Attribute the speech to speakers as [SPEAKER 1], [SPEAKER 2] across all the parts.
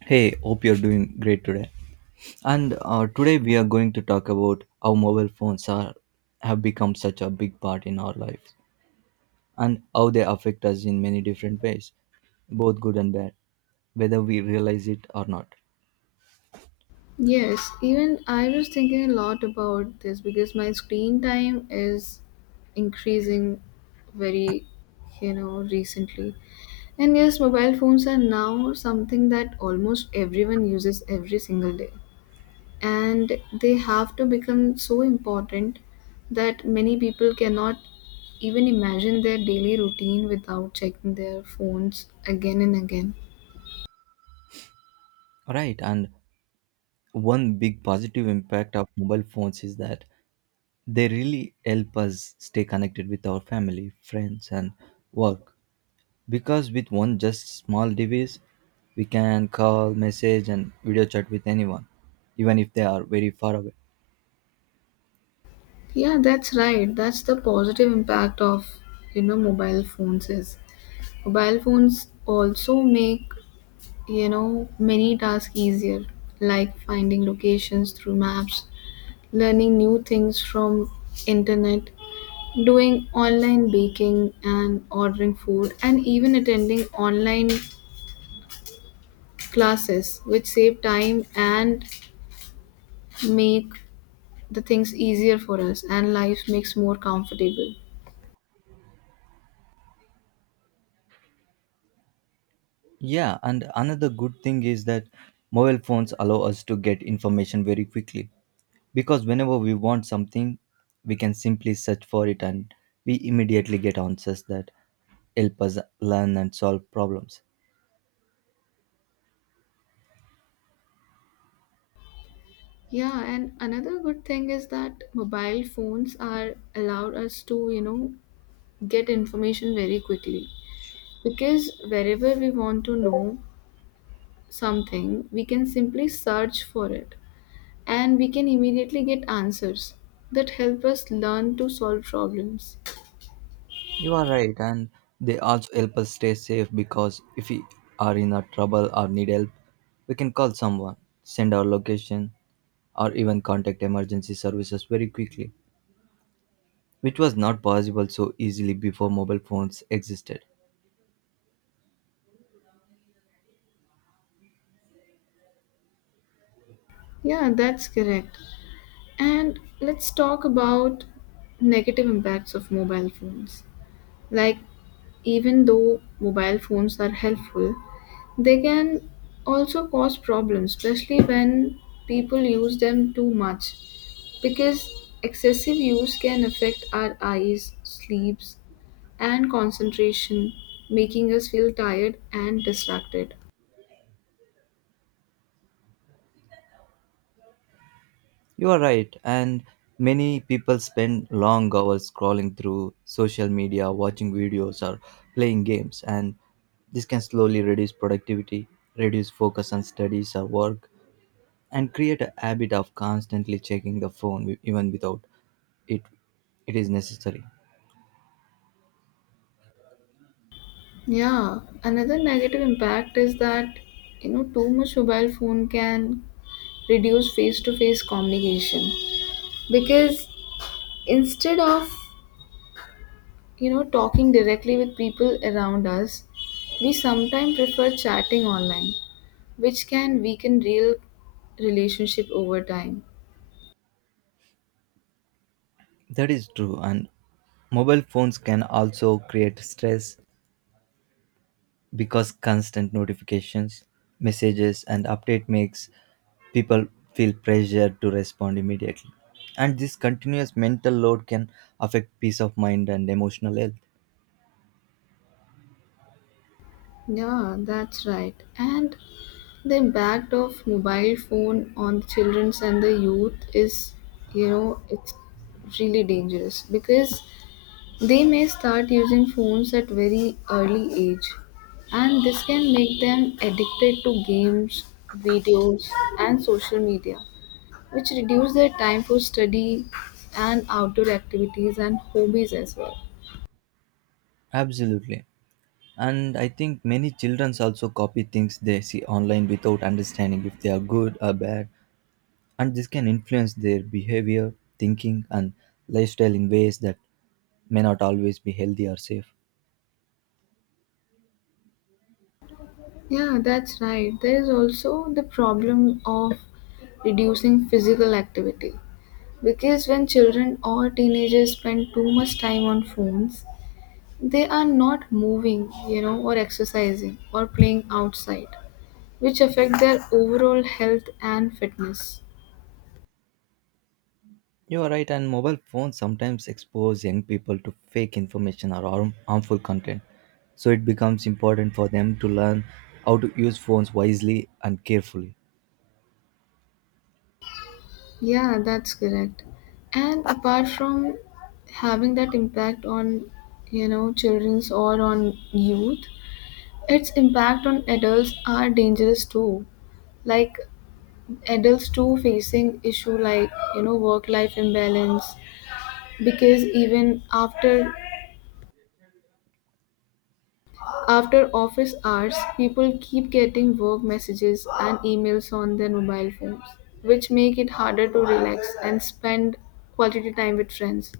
[SPEAKER 1] Hey, hope you're doing great today. And Today we are going to talk about how mobile phones are have become such a big part in our lives and how they affect us in many different ways, both good and bad, whether we realize it or not.
[SPEAKER 2] Yes, even I was thinking a lot about this because my screen time is increasing very, recently. And yes, mobile phones are now something that almost everyone uses every single day. And they have to become so important that many people cannot even imagine their daily routine without checking their phones again and again.
[SPEAKER 1] Right, and one big positive impact of mobile phones is that they really help us stay connected with our family, friends, and work. Because with one just small device, we can call, message, and video chat with anyone, even if they are very far away.
[SPEAKER 2] Yeah, that's right. That's the positive impact of, mobile phones is. Mobile phones also make, many tasks easier, like finding locations through maps, learning new things from internet, doing online baking and ordering food, and even attending online classes, which save time and make the things easier for us and life makes more comfortable.
[SPEAKER 1] Yeah, and another good thing is that mobile phones allow us to get information very quickly. Because whenever we want something, we can simply search for it and we immediately get answers that help us learn and solve problems.
[SPEAKER 2] Yeah, and another good thing is that mobile phones are allowed us to, get information very quickly. Because wherever we want to know something, we can simply search for it and we can immediately get answers that help us learn to solve problems.
[SPEAKER 1] You are right, and they also help us stay safe because if we are in a trouble or need help, we can call someone, send our location, or even contact emergency services very quickly, which was not possible so easily before mobile phones existed.
[SPEAKER 2] Yeah, that's correct. And let's talk about negative impacts of mobile phones. Like, even though mobile phones are helpful, they can also cause problems, especially when people use them too much, because excessive use can affect our eyes, sleeps, and concentration, making us feel tired and distracted.
[SPEAKER 1] You are right, and many people spend long hours scrolling through social media, watching videos, or playing games, and this can slowly reduce productivity, reduce focus on studies or work, and create a habit of constantly checking the phone even without it. It is necessary.
[SPEAKER 2] Yeah, another negative impact is that too much mobile phone can reduce face to face communication because instead of talking directly with people around us we sometimes prefer chatting online which can weaken real relationship over time.
[SPEAKER 1] That is true, and mobile phones can also create stress because constant notifications, messages, and update makes people feel pressure to respond immediately, and this continuous mental load can affect peace of mind and emotional health.
[SPEAKER 2] Yeah, that's right, and the impact of mobile phone on the children and the youth is it's really dangerous because they may start using phones at very early age, and this can make them addicted to games, videos, and social media, which reduce their time for study and outdoor activities and hobbies as well.
[SPEAKER 1] Absolutely. And I think many children also copy things they see online without understanding if they are good or bad. And this can influence their behavior, thinking, and lifestyle in ways that may not always be healthy or safe.
[SPEAKER 2] Yeah, that's right. There is also the problem of reducing physical activity because when children or teenagers spend too much time on phones, they are not moving, or exercising or playing outside, which affect their overall health and fitness.
[SPEAKER 1] You are right, and mobile phones sometimes expose young people to fake information or harmful content. So it becomes important for them to learn how to use phones wisely and carefully.
[SPEAKER 2] Yeah, that's correct. And apart from having that impact on, children's or on youth, its impact on adults are dangerous too. Like adults too facing issue like, work life imbalance because even after office hours, people keep getting work messages and emails on their mobile phones, which make it harder to relax and spend quality time with friends.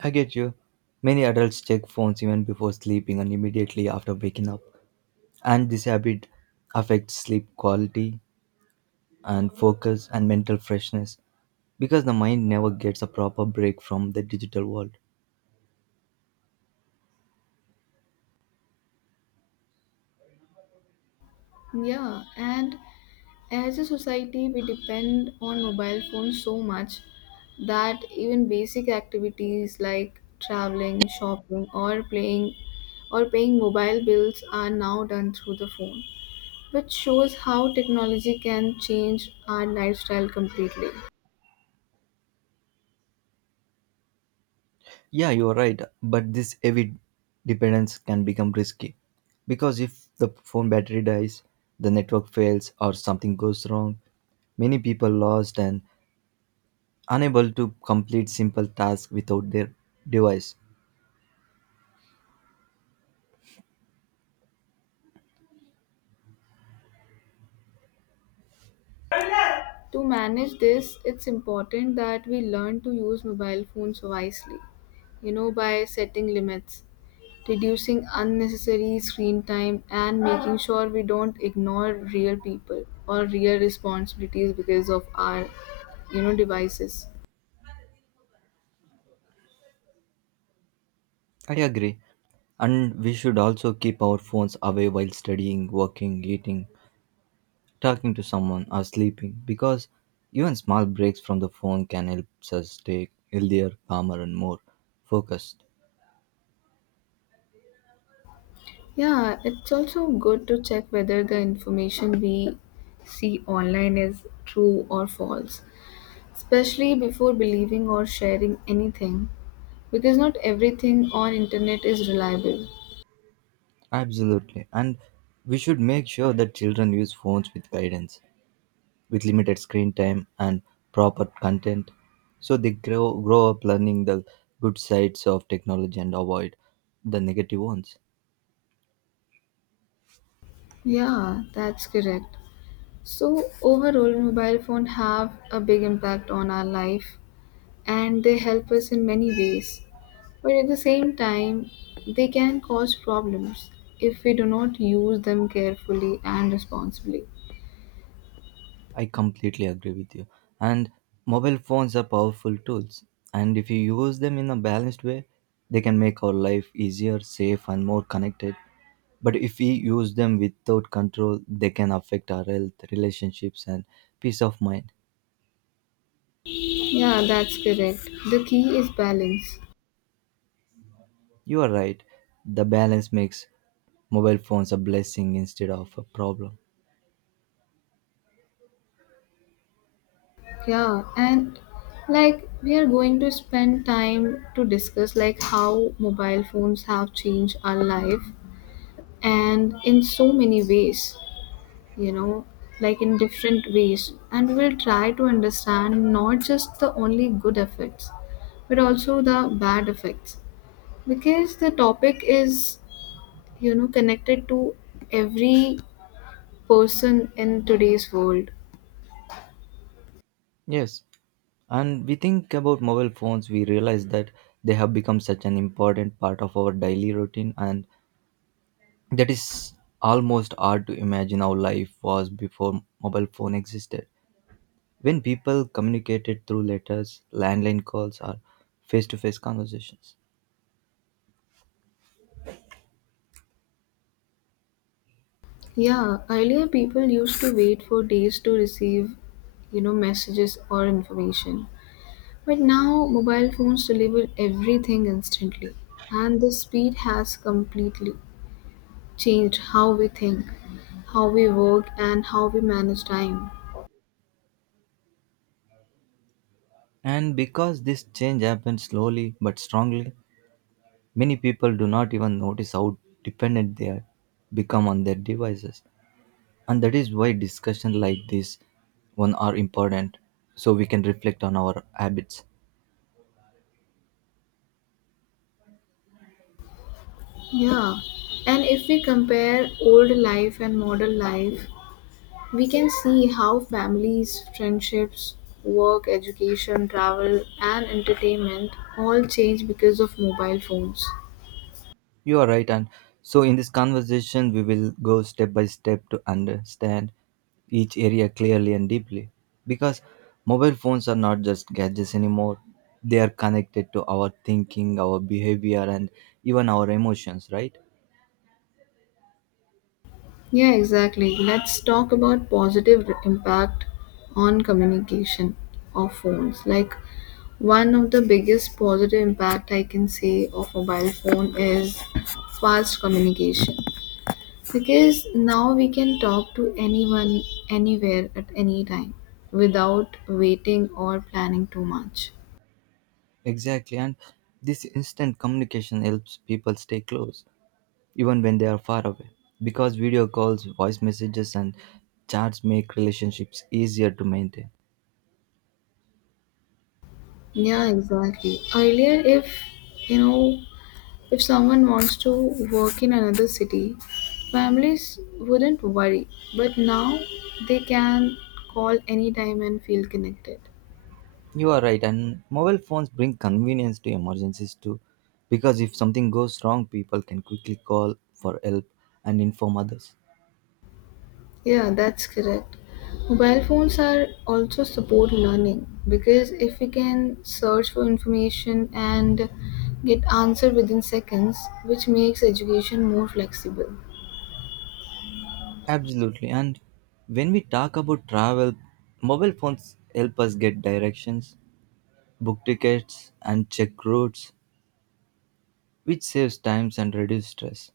[SPEAKER 1] I get you. Many adults check phones even before sleeping and immediately after waking up, and this habit affects sleep quality and focus and mental freshness because the mind never gets a proper break from the digital world.
[SPEAKER 2] Yeah, and as a society, we depend on mobile phones so much that even basic activities like traveling, shopping, or playing or paying mobile bills are now done through the phone, which shows how technology can change our lifestyle completely.
[SPEAKER 1] Yeah, you're right, but this heavy dependence can become risky because if the phone battery dies, the network fails, or something goes wrong, many people lost and unable to complete simple tasks without their device.
[SPEAKER 2] To manage this, it's important that we learn to use mobile phones wisely, by setting limits, reducing unnecessary screen time and making sure we don't ignore real people or real responsibilities because of our devices.
[SPEAKER 1] I agree. And we should also keep our phones away while studying, working, eating, talking to someone, or sleeping, because even small breaks from the phone can help us stay healthier, calmer, and more focused.
[SPEAKER 2] Yeah, it's also good to check whether the information we see online is true or false, especially before believing or sharing anything, because not everything on internet is reliable.
[SPEAKER 1] Absolutely. And we should make sure that children use phones with guidance, with limited screen time and proper content, so they grow up learning the good sides of technology and avoid the negative ones.
[SPEAKER 2] Yeah, that's correct. So overall, mobile phone have a big impact on our life and they help us in many ways. But at the same time, they can cause problems if we do not use them carefully and responsibly.
[SPEAKER 1] I completely agree with you. And mobile phones are powerful tools. And if you use them in a balanced way, they can make our life easier, safe, and more connected. But if we use them without control, they can affect our health, relationships, and peace of mind.
[SPEAKER 2] Yeah, that's correct. The key is balance.
[SPEAKER 1] You are right. The balance makes mobile phones a blessing instead of a problem.
[SPEAKER 2] Yeah, and like we are going to spend time to discuss like how mobile phones have changed our life and in so many ways. you know like in different ways, and we'll try to understand not just the only good effects but also the bad effects because the topic is connected to every person in today's world.
[SPEAKER 1] Yes. And we think about mobile phones, we realize that they have become such an important part of our daily routine, and that is almost hard to imagine how life was before mobile phone existed, when people communicated through letters, landline calls, or face-to-face conversations.
[SPEAKER 2] Yeah, earlier people used to wait for days to receive messages or information, but now mobile phones deliver everything instantly and the speed has completely changed how we think, how we work, and how we manage time.
[SPEAKER 1] And because this change happened slowly but strongly, many people do not even notice how dependent they are become on their devices. And that is why discussions like this one are important so we can reflect on our habits.
[SPEAKER 2] Yeah, and if we compare old life and modern life, we can see how families, friendships, work, education, travel, and entertainment all change because of mobile phones.
[SPEAKER 1] You are right, and so in this conversation, we will go step by step to understand each area clearly and deeply. Because mobile phones are not just gadgets anymore, they are connected to our thinking, our behavior, and even our emotions, right?
[SPEAKER 2] Yeah, exactly. Let's talk about positive impact on communication of phones. Like one of the biggest positive impact I can say of mobile phone is fast communication because now we can talk to anyone anywhere at any time without waiting or planning too much.
[SPEAKER 1] Exactly, and this instant communication helps people stay close, even when they are far away. Because video calls, voice messages, and chats make relationships easier to maintain.
[SPEAKER 2] Yeah, exactly. Earlier, if you know If someone wants to work in another city, families wouldn't worry, but now they can call anytime and feel connected.
[SPEAKER 1] You are right, and mobile phones bring convenience to emergencies too, because if something goes wrong, people can quickly call for help and inform others.
[SPEAKER 2] Yeah, that's correct. Mobile phones are also support learning because if we can search for information and get answer within seconds, which makes education more flexible.
[SPEAKER 1] Absolutely, and when we talk about travel, mobile phones help us get directions, book tickets, and check routes, which saves times and reduce stress.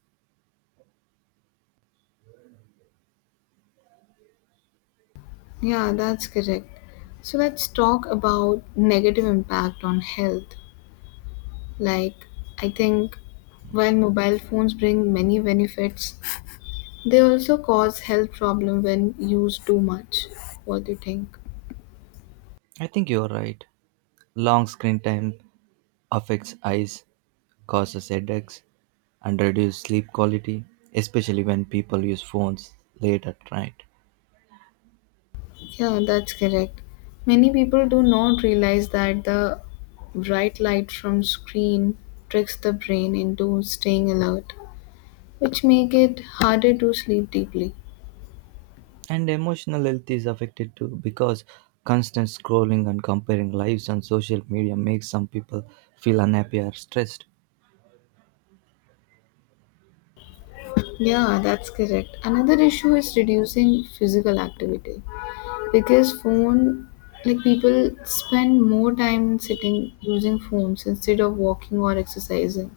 [SPEAKER 2] Yeah, that's correct. So let's talk about negative impact on health. Like, I think while mobile phones bring many benefits, they also cause health problem when used too much. What do you think?
[SPEAKER 1] I think you're right. Long screen time affects eyes, causes headaches, and reduces sleep quality, especially when people use phones late at night.
[SPEAKER 2] Yeah, that's correct. Many people do not realize that the bright light from screen tricks the brain into staying alert, which make it harder to sleep deeply.
[SPEAKER 1] And emotional health is affected too because constant scrolling and comparing lives on social media makes some people feel unhappy or stressed.
[SPEAKER 2] Yeah, that's correct. Another issue is reducing physical activity, because phone like people spend more time sitting using phones instead of walking or exercising.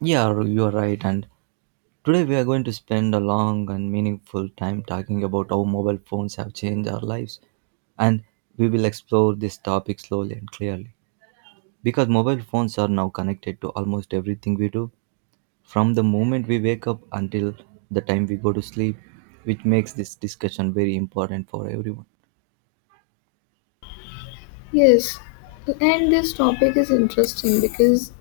[SPEAKER 1] Yeah, you're right. And today, we are going to spend a long and meaningful time talking about how mobile phones have changed our lives, and we will explore this topic slowly and clearly. Because mobile phones are now connected to almost everything we do, from the moment we wake up until the time we go to sleep, which makes this discussion very important for everyone.
[SPEAKER 2] Yes, and this topic is interesting because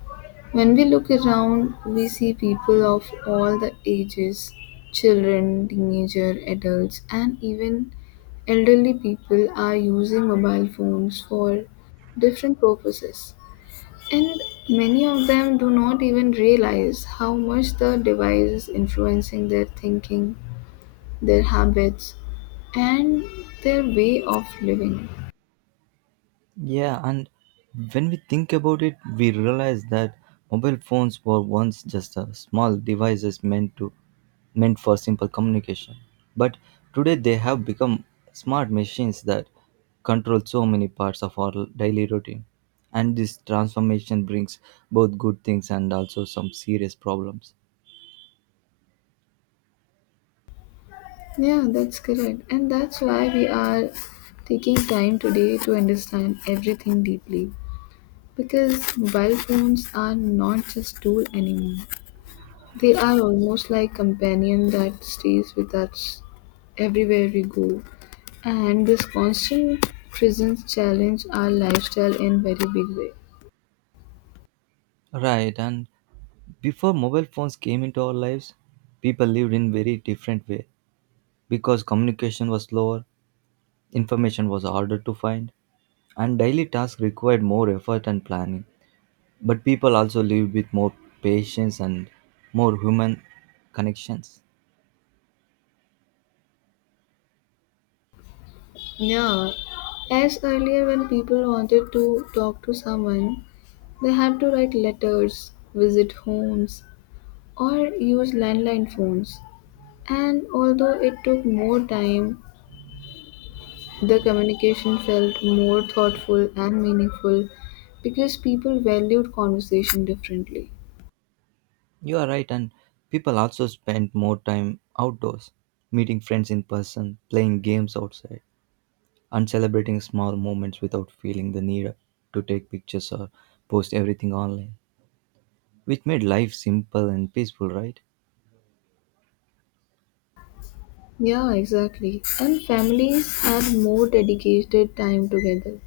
[SPEAKER 2] when we look around we see people of all the ages, children, teenager, adults, and even elderly people are using mobile phones for different purposes. And many of them do not even realize how much the device is influencing their thinking, their habits, and their way of living.
[SPEAKER 1] Yeah, and when we think about it, we realize that mobile phones were once just a small devices meant for simple communication. But today they have become smart machines that control so many parts of our daily routine. And this transformation brings both good things and also some serious problems.
[SPEAKER 2] Yeah, that's correct. And that's why we are taking time today to understand everything deeply. Because mobile phones are not just tool anymore. They are almost like companion that stays with us everywhere we go, and this constant presence challenge our lifestyle in very big way.
[SPEAKER 1] Right, and before mobile phones came into our lives, people lived in very different way because communication was slower. Information was harder to find, and daily tasks required more effort and planning. But people also lived with more patience and more human connections.
[SPEAKER 2] Yeah, as earlier when people wanted to talk to someone, they had to write letters, visit homes, or use landline phones. And although it took more time, the communication felt more thoughtful and meaningful because people valued conversation differently.
[SPEAKER 1] You are right, and people also spent more time outdoors, meeting friends in person, playing games outside, and celebrating small moments without feeling the need to take pictures or post everything online, which made life simple and peaceful, right?
[SPEAKER 2] Yeah, exactly. And families had more dedicated time together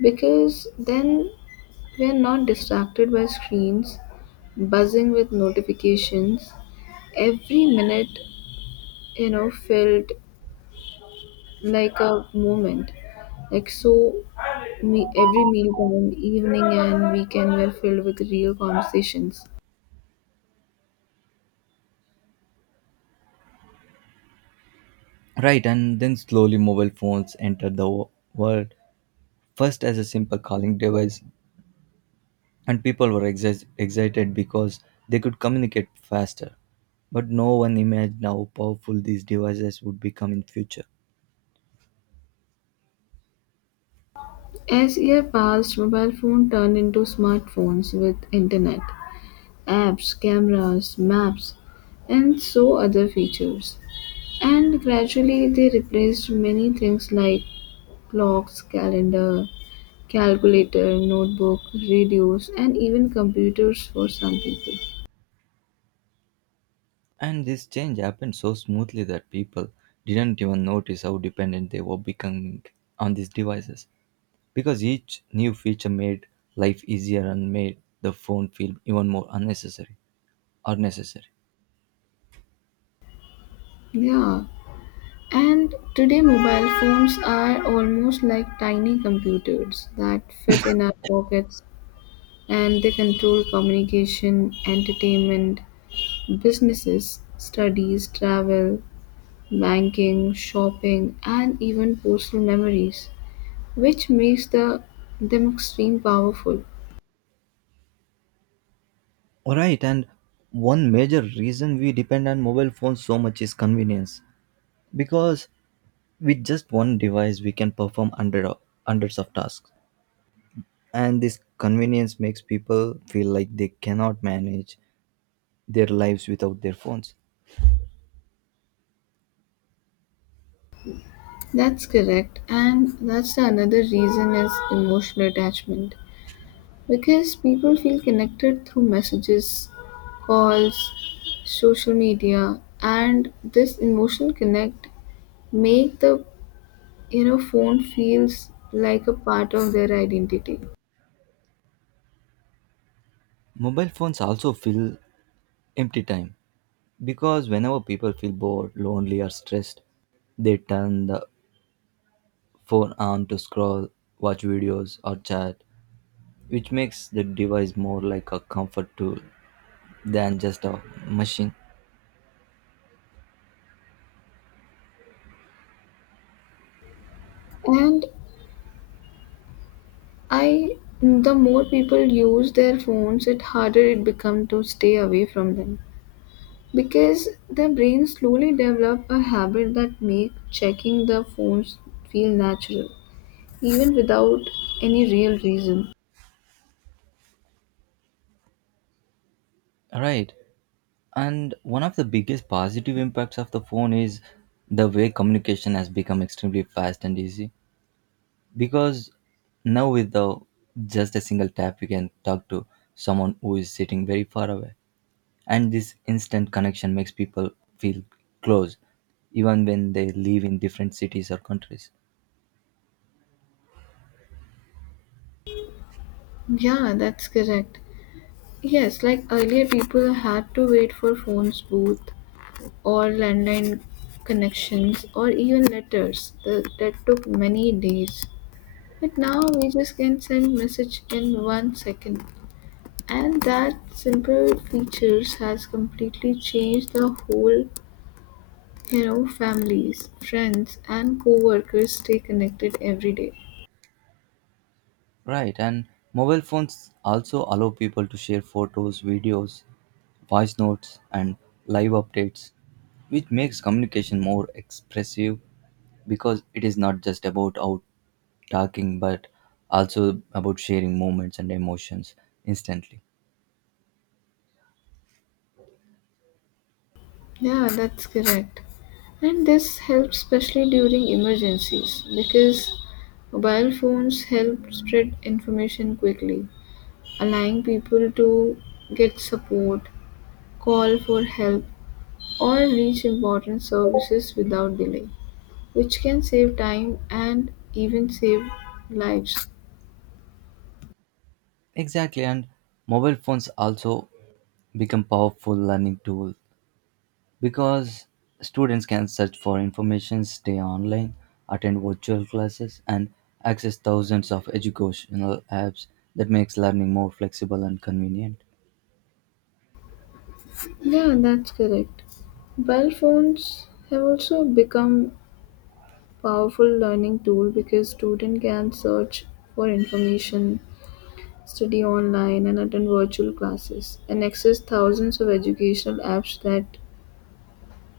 [SPEAKER 2] because then we're not distracted by screens, buzzing with notifications. Every minute, felt like a moment. Like so, me every meal time, evening and weekend were filled with real conversations.
[SPEAKER 1] Right, and then slowly mobile phones entered the world first as a simple calling device, and people were excited because they could communicate faster. But no one imagined how powerful these devices would become in future.
[SPEAKER 2] As years passed, mobile phones turned into smartphones with internet, apps, cameras, maps, and so other features. And gradually they replaced many things like clocks, calendar, calculator, notebook, radios, and even computers for some people.
[SPEAKER 1] And this change happened so smoothly that people didn't even notice how dependent they were becoming on these devices because each new feature made life easier and made the phone feel even more unnecessary or necessary.
[SPEAKER 2] Yeah. And today, mobile phones are almost like tiny computers that fit in our pockets and they control communication, entertainment, businesses, studies, travel, banking, shopping, and even personal memories, which makes them extreme powerful.
[SPEAKER 1] All right, and one major reason we depend on mobile phones so much is convenience, because with just one device we can perform under hundreds of tasks, and this convenience makes people feel like they cannot manage their lives without their phones.
[SPEAKER 2] That's correct, and that's the another reason is emotional attachment because people feel connected through messages, calls, social media, and this emotional connect make the phone feels like a part of their identity.
[SPEAKER 1] Mobile phones also fill empty time because whenever people feel bored, lonely, or stressed, they turn the phone on to scroll, watch videos, or chat, which makes the device more like a comfort tool than just a machine.
[SPEAKER 2] And i the more people use their phones it harder it becomes to stay away from them because their brains slowly develop a habit that make checking the phones feel natural even without any real reason.
[SPEAKER 1] All right. And one of the biggest positive impacts of the phone is the way communication has become extremely fast and easy. Because now, just a single tap, you can talk to someone who is sitting very far away. And this instant connection makes people feel close, even when they live in different cities or countries.
[SPEAKER 2] Yeah, that's correct. Yes, like earlier, people had to wait for phones, booth, or landline connections, or even letters. That took many days. But now we just can send message in 1 second, and that simple features has completely changed the whole. You know, families, friends, and co-workers stay connected every day.
[SPEAKER 1] Right, and mobile phones also allow people to share photos, videos, voice notes, and live updates, which makes communication more expressive because it is not just about out talking but also about sharing moments and emotions instantly.
[SPEAKER 2] Yeah, that's correct. And this helps especially during emergencies because mobile phones help spread information quickly, allowing people to get support, call for help, or reach important services without delay, which can save time and even save lives.
[SPEAKER 1] Exactly, and mobile phones also become powerful learning tools because students can search for information, stay online, attend virtual classes, and access thousands of educational apps that makes learning more flexible and convenient.
[SPEAKER 2] Yeah, that's correct. Mobile phones have also become powerful learning tool because student can search for information, study online and attend virtual classes and access thousands of educational apps that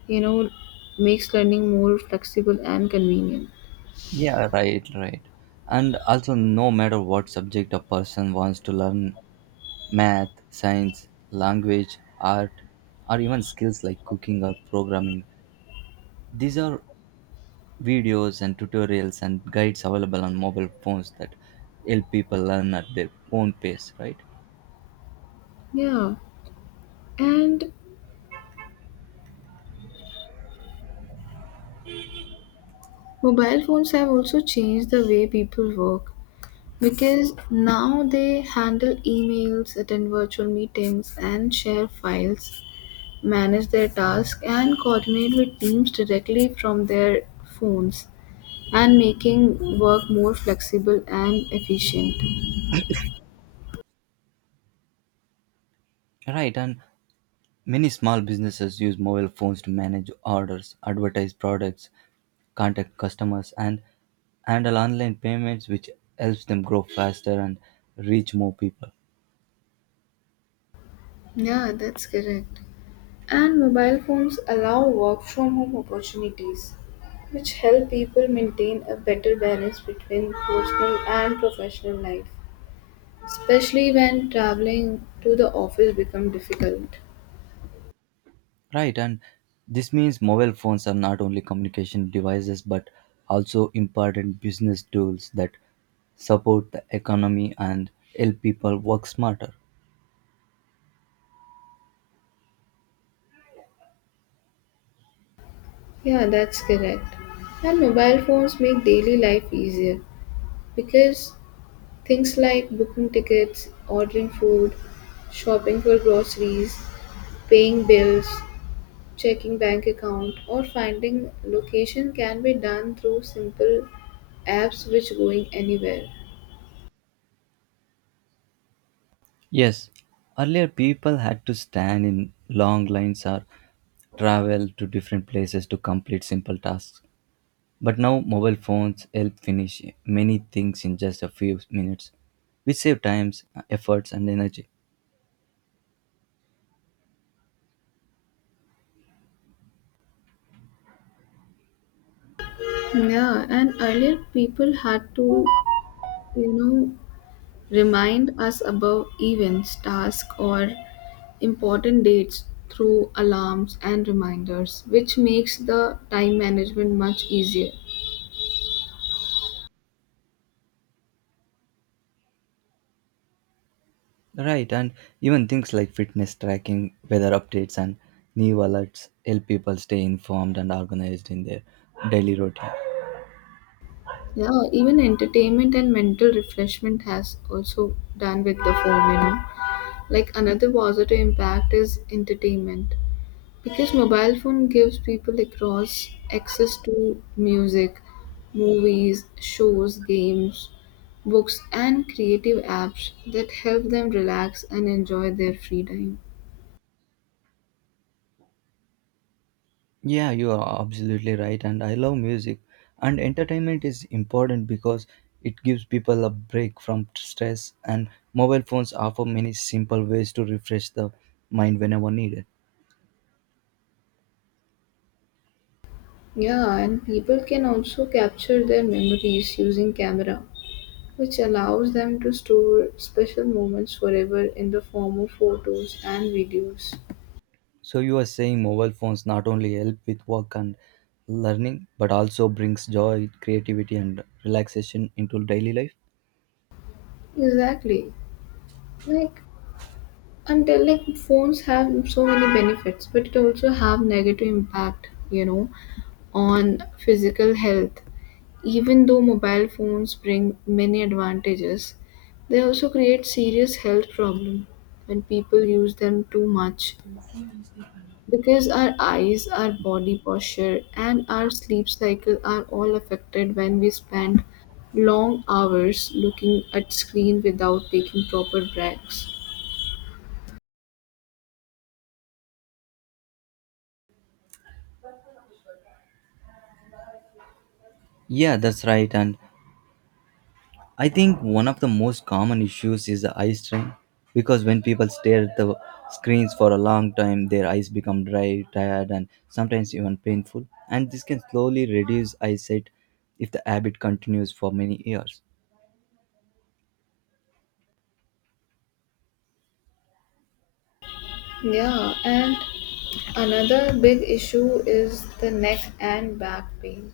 [SPEAKER 2] you know makes learning more flexible and convenient.
[SPEAKER 1] Yeah, right. And also, no matter what subject a person wants to learn, math, science, language, art, or even skills like cooking or programming, these are videos and tutorials and guides available on mobile phones that help people learn at their own pace, right?
[SPEAKER 2] Yeah, and mobile phones have also changed the way people work because now they handle emails, attend virtual meetings, and share files, manage their tasks, and coordinate with teams directly from their phones, and making work more flexible and efficient.
[SPEAKER 1] Right, and many small businesses use mobile phones to manage orders, advertise products, contact customers, and handle online payments, which helps them grow faster and reach more people.
[SPEAKER 2] Yeah, that's correct. And mobile phones allow work from home opportunities, which help people maintain a better balance between personal and professional life, especially when traveling to the office become difficult.
[SPEAKER 1] Right, and this means mobile phones are not only communication devices but also important business tools that support the economy and help people work smarter.
[SPEAKER 2] Yeah, that's correct. And mobile phones make daily life easier because things like booking tickets, ordering food, shopping for groceries, paying bills, checking bank account, or finding location can be done through simple apps which going anywhere.
[SPEAKER 1] Yes, earlier people had to stand in long lines or travel to different places to complete simple tasks. But now mobile phones help finish many things in just a few minutes, which save times, efforts, and energy.
[SPEAKER 2] Yeah, and earlier people had to, you know, remind us about events, tasks, or important dates through alarms and reminders, which makes the time management much easier.
[SPEAKER 1] Right, and even things like fitness tracking, weather updates, and new alerts help people stay informed and organized in their daily routine.
[SPEAKER 2] Yeah, even entertainment and mental refreshment has also done with the phone. Like another positive impact is entertainment. Because mobile phone gives people across access to music, movies, shows, games, books and creative apps that help them relax and enjoy their free time.
[SPEAKER 1] Yeah, you are absolutely right, and I love music. And entertainment is important because it gives people a break from stress, and mobile phones offer many simple ways to refresh the mind whenever needed.
[SPEAKER 2] Yeah, and people can also capture their memories using camera which allows them to store special moments forever in the form of photos and videos.
[SPEAKER 1] So, you are saying mobile phones not only help with work and learning, but also brings joy, creativity, and relaxation into daily life?
[SPEAKER 2] Exactly. Like until like phones have so many benefits, but it also have negative impact, on physical health. Even though mobile phones bring many advantages, they also create serious health problem when people use them too much. Because our eyes, our body posture, and our sleep cycle are all affected when we spend long hours looking at screen without taking proper breaks.
[SPEAKER 1] Yeah, that's right. And I think one of the most common issues is the eye strain because when people stare at the screens for a long time, their eyes become dry, tired, and sometimes even painful. And this can slowly reduce eyesight if the habit continues for many years.
[SPEAKER 2] Yeah, and another big issue is the neck and back pain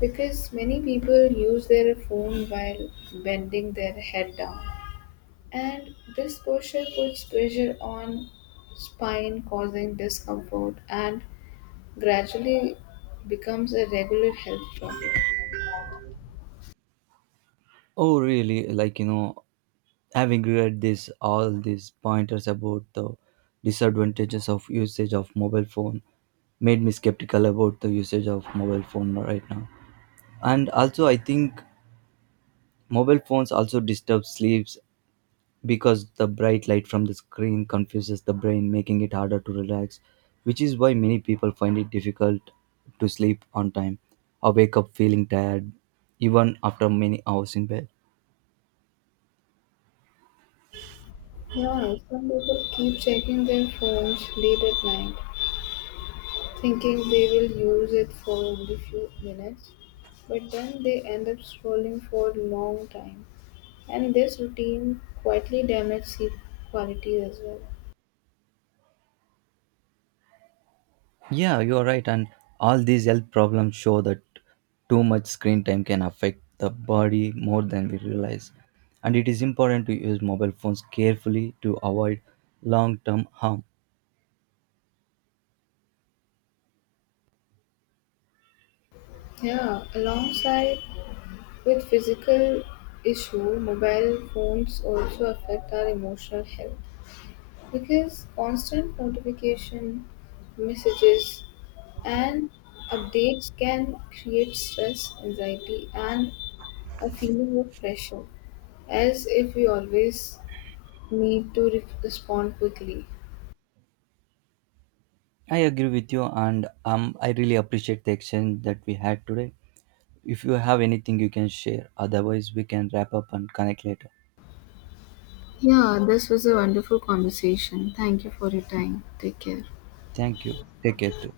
[SPEAKER 2] because many people use their phone while bending their head down. And this posture puts pressure on spine causing discomfort and gradually becomes a regular health problem.
[SPEAKER 1] Oh, really? Having read this, all these pointers about the disadvantages of usage of mobile phone made me skeptical about the usage of mobile phone right now. And also I think mobile phones also disturb sleeps because the bright light from the screen confuses the brain, making it harder to relax, which is why many people find it difficult to sleep on time or wake up feeling tired even after many hours in bed.
[SPEAKER 2] Yeah, some people keep checking their phones late at night, thinking they will use it for only few minutes, but then they end up scrolling for a long time. And this routine quietly damages sleep quality as well.
[SPEAKER 1] Yeah, you're right, and all these health problems show that too much screen time can affect the body more than we realize, and it is important to use mobile phones carefully to avoid long term harm.
[SPEAKER 2] Yeah, alongside with physical issue, mobile phones also affect our emotional health because constant notification, messages, and updates can create stress, anxiety, and a feeling of pressure, as if we always need to respond quickly.
[SPEAKER 1] I agree with you, and I really appreciate the exchange that we had today. If you have anything you can share, otherwise, we can wrap up and connect later.
[SPEAKER 2] Yeah, this was a wonderful conversation. Thank you for your time. Take care.
[SPEAKER 1] Thank you. Take care too.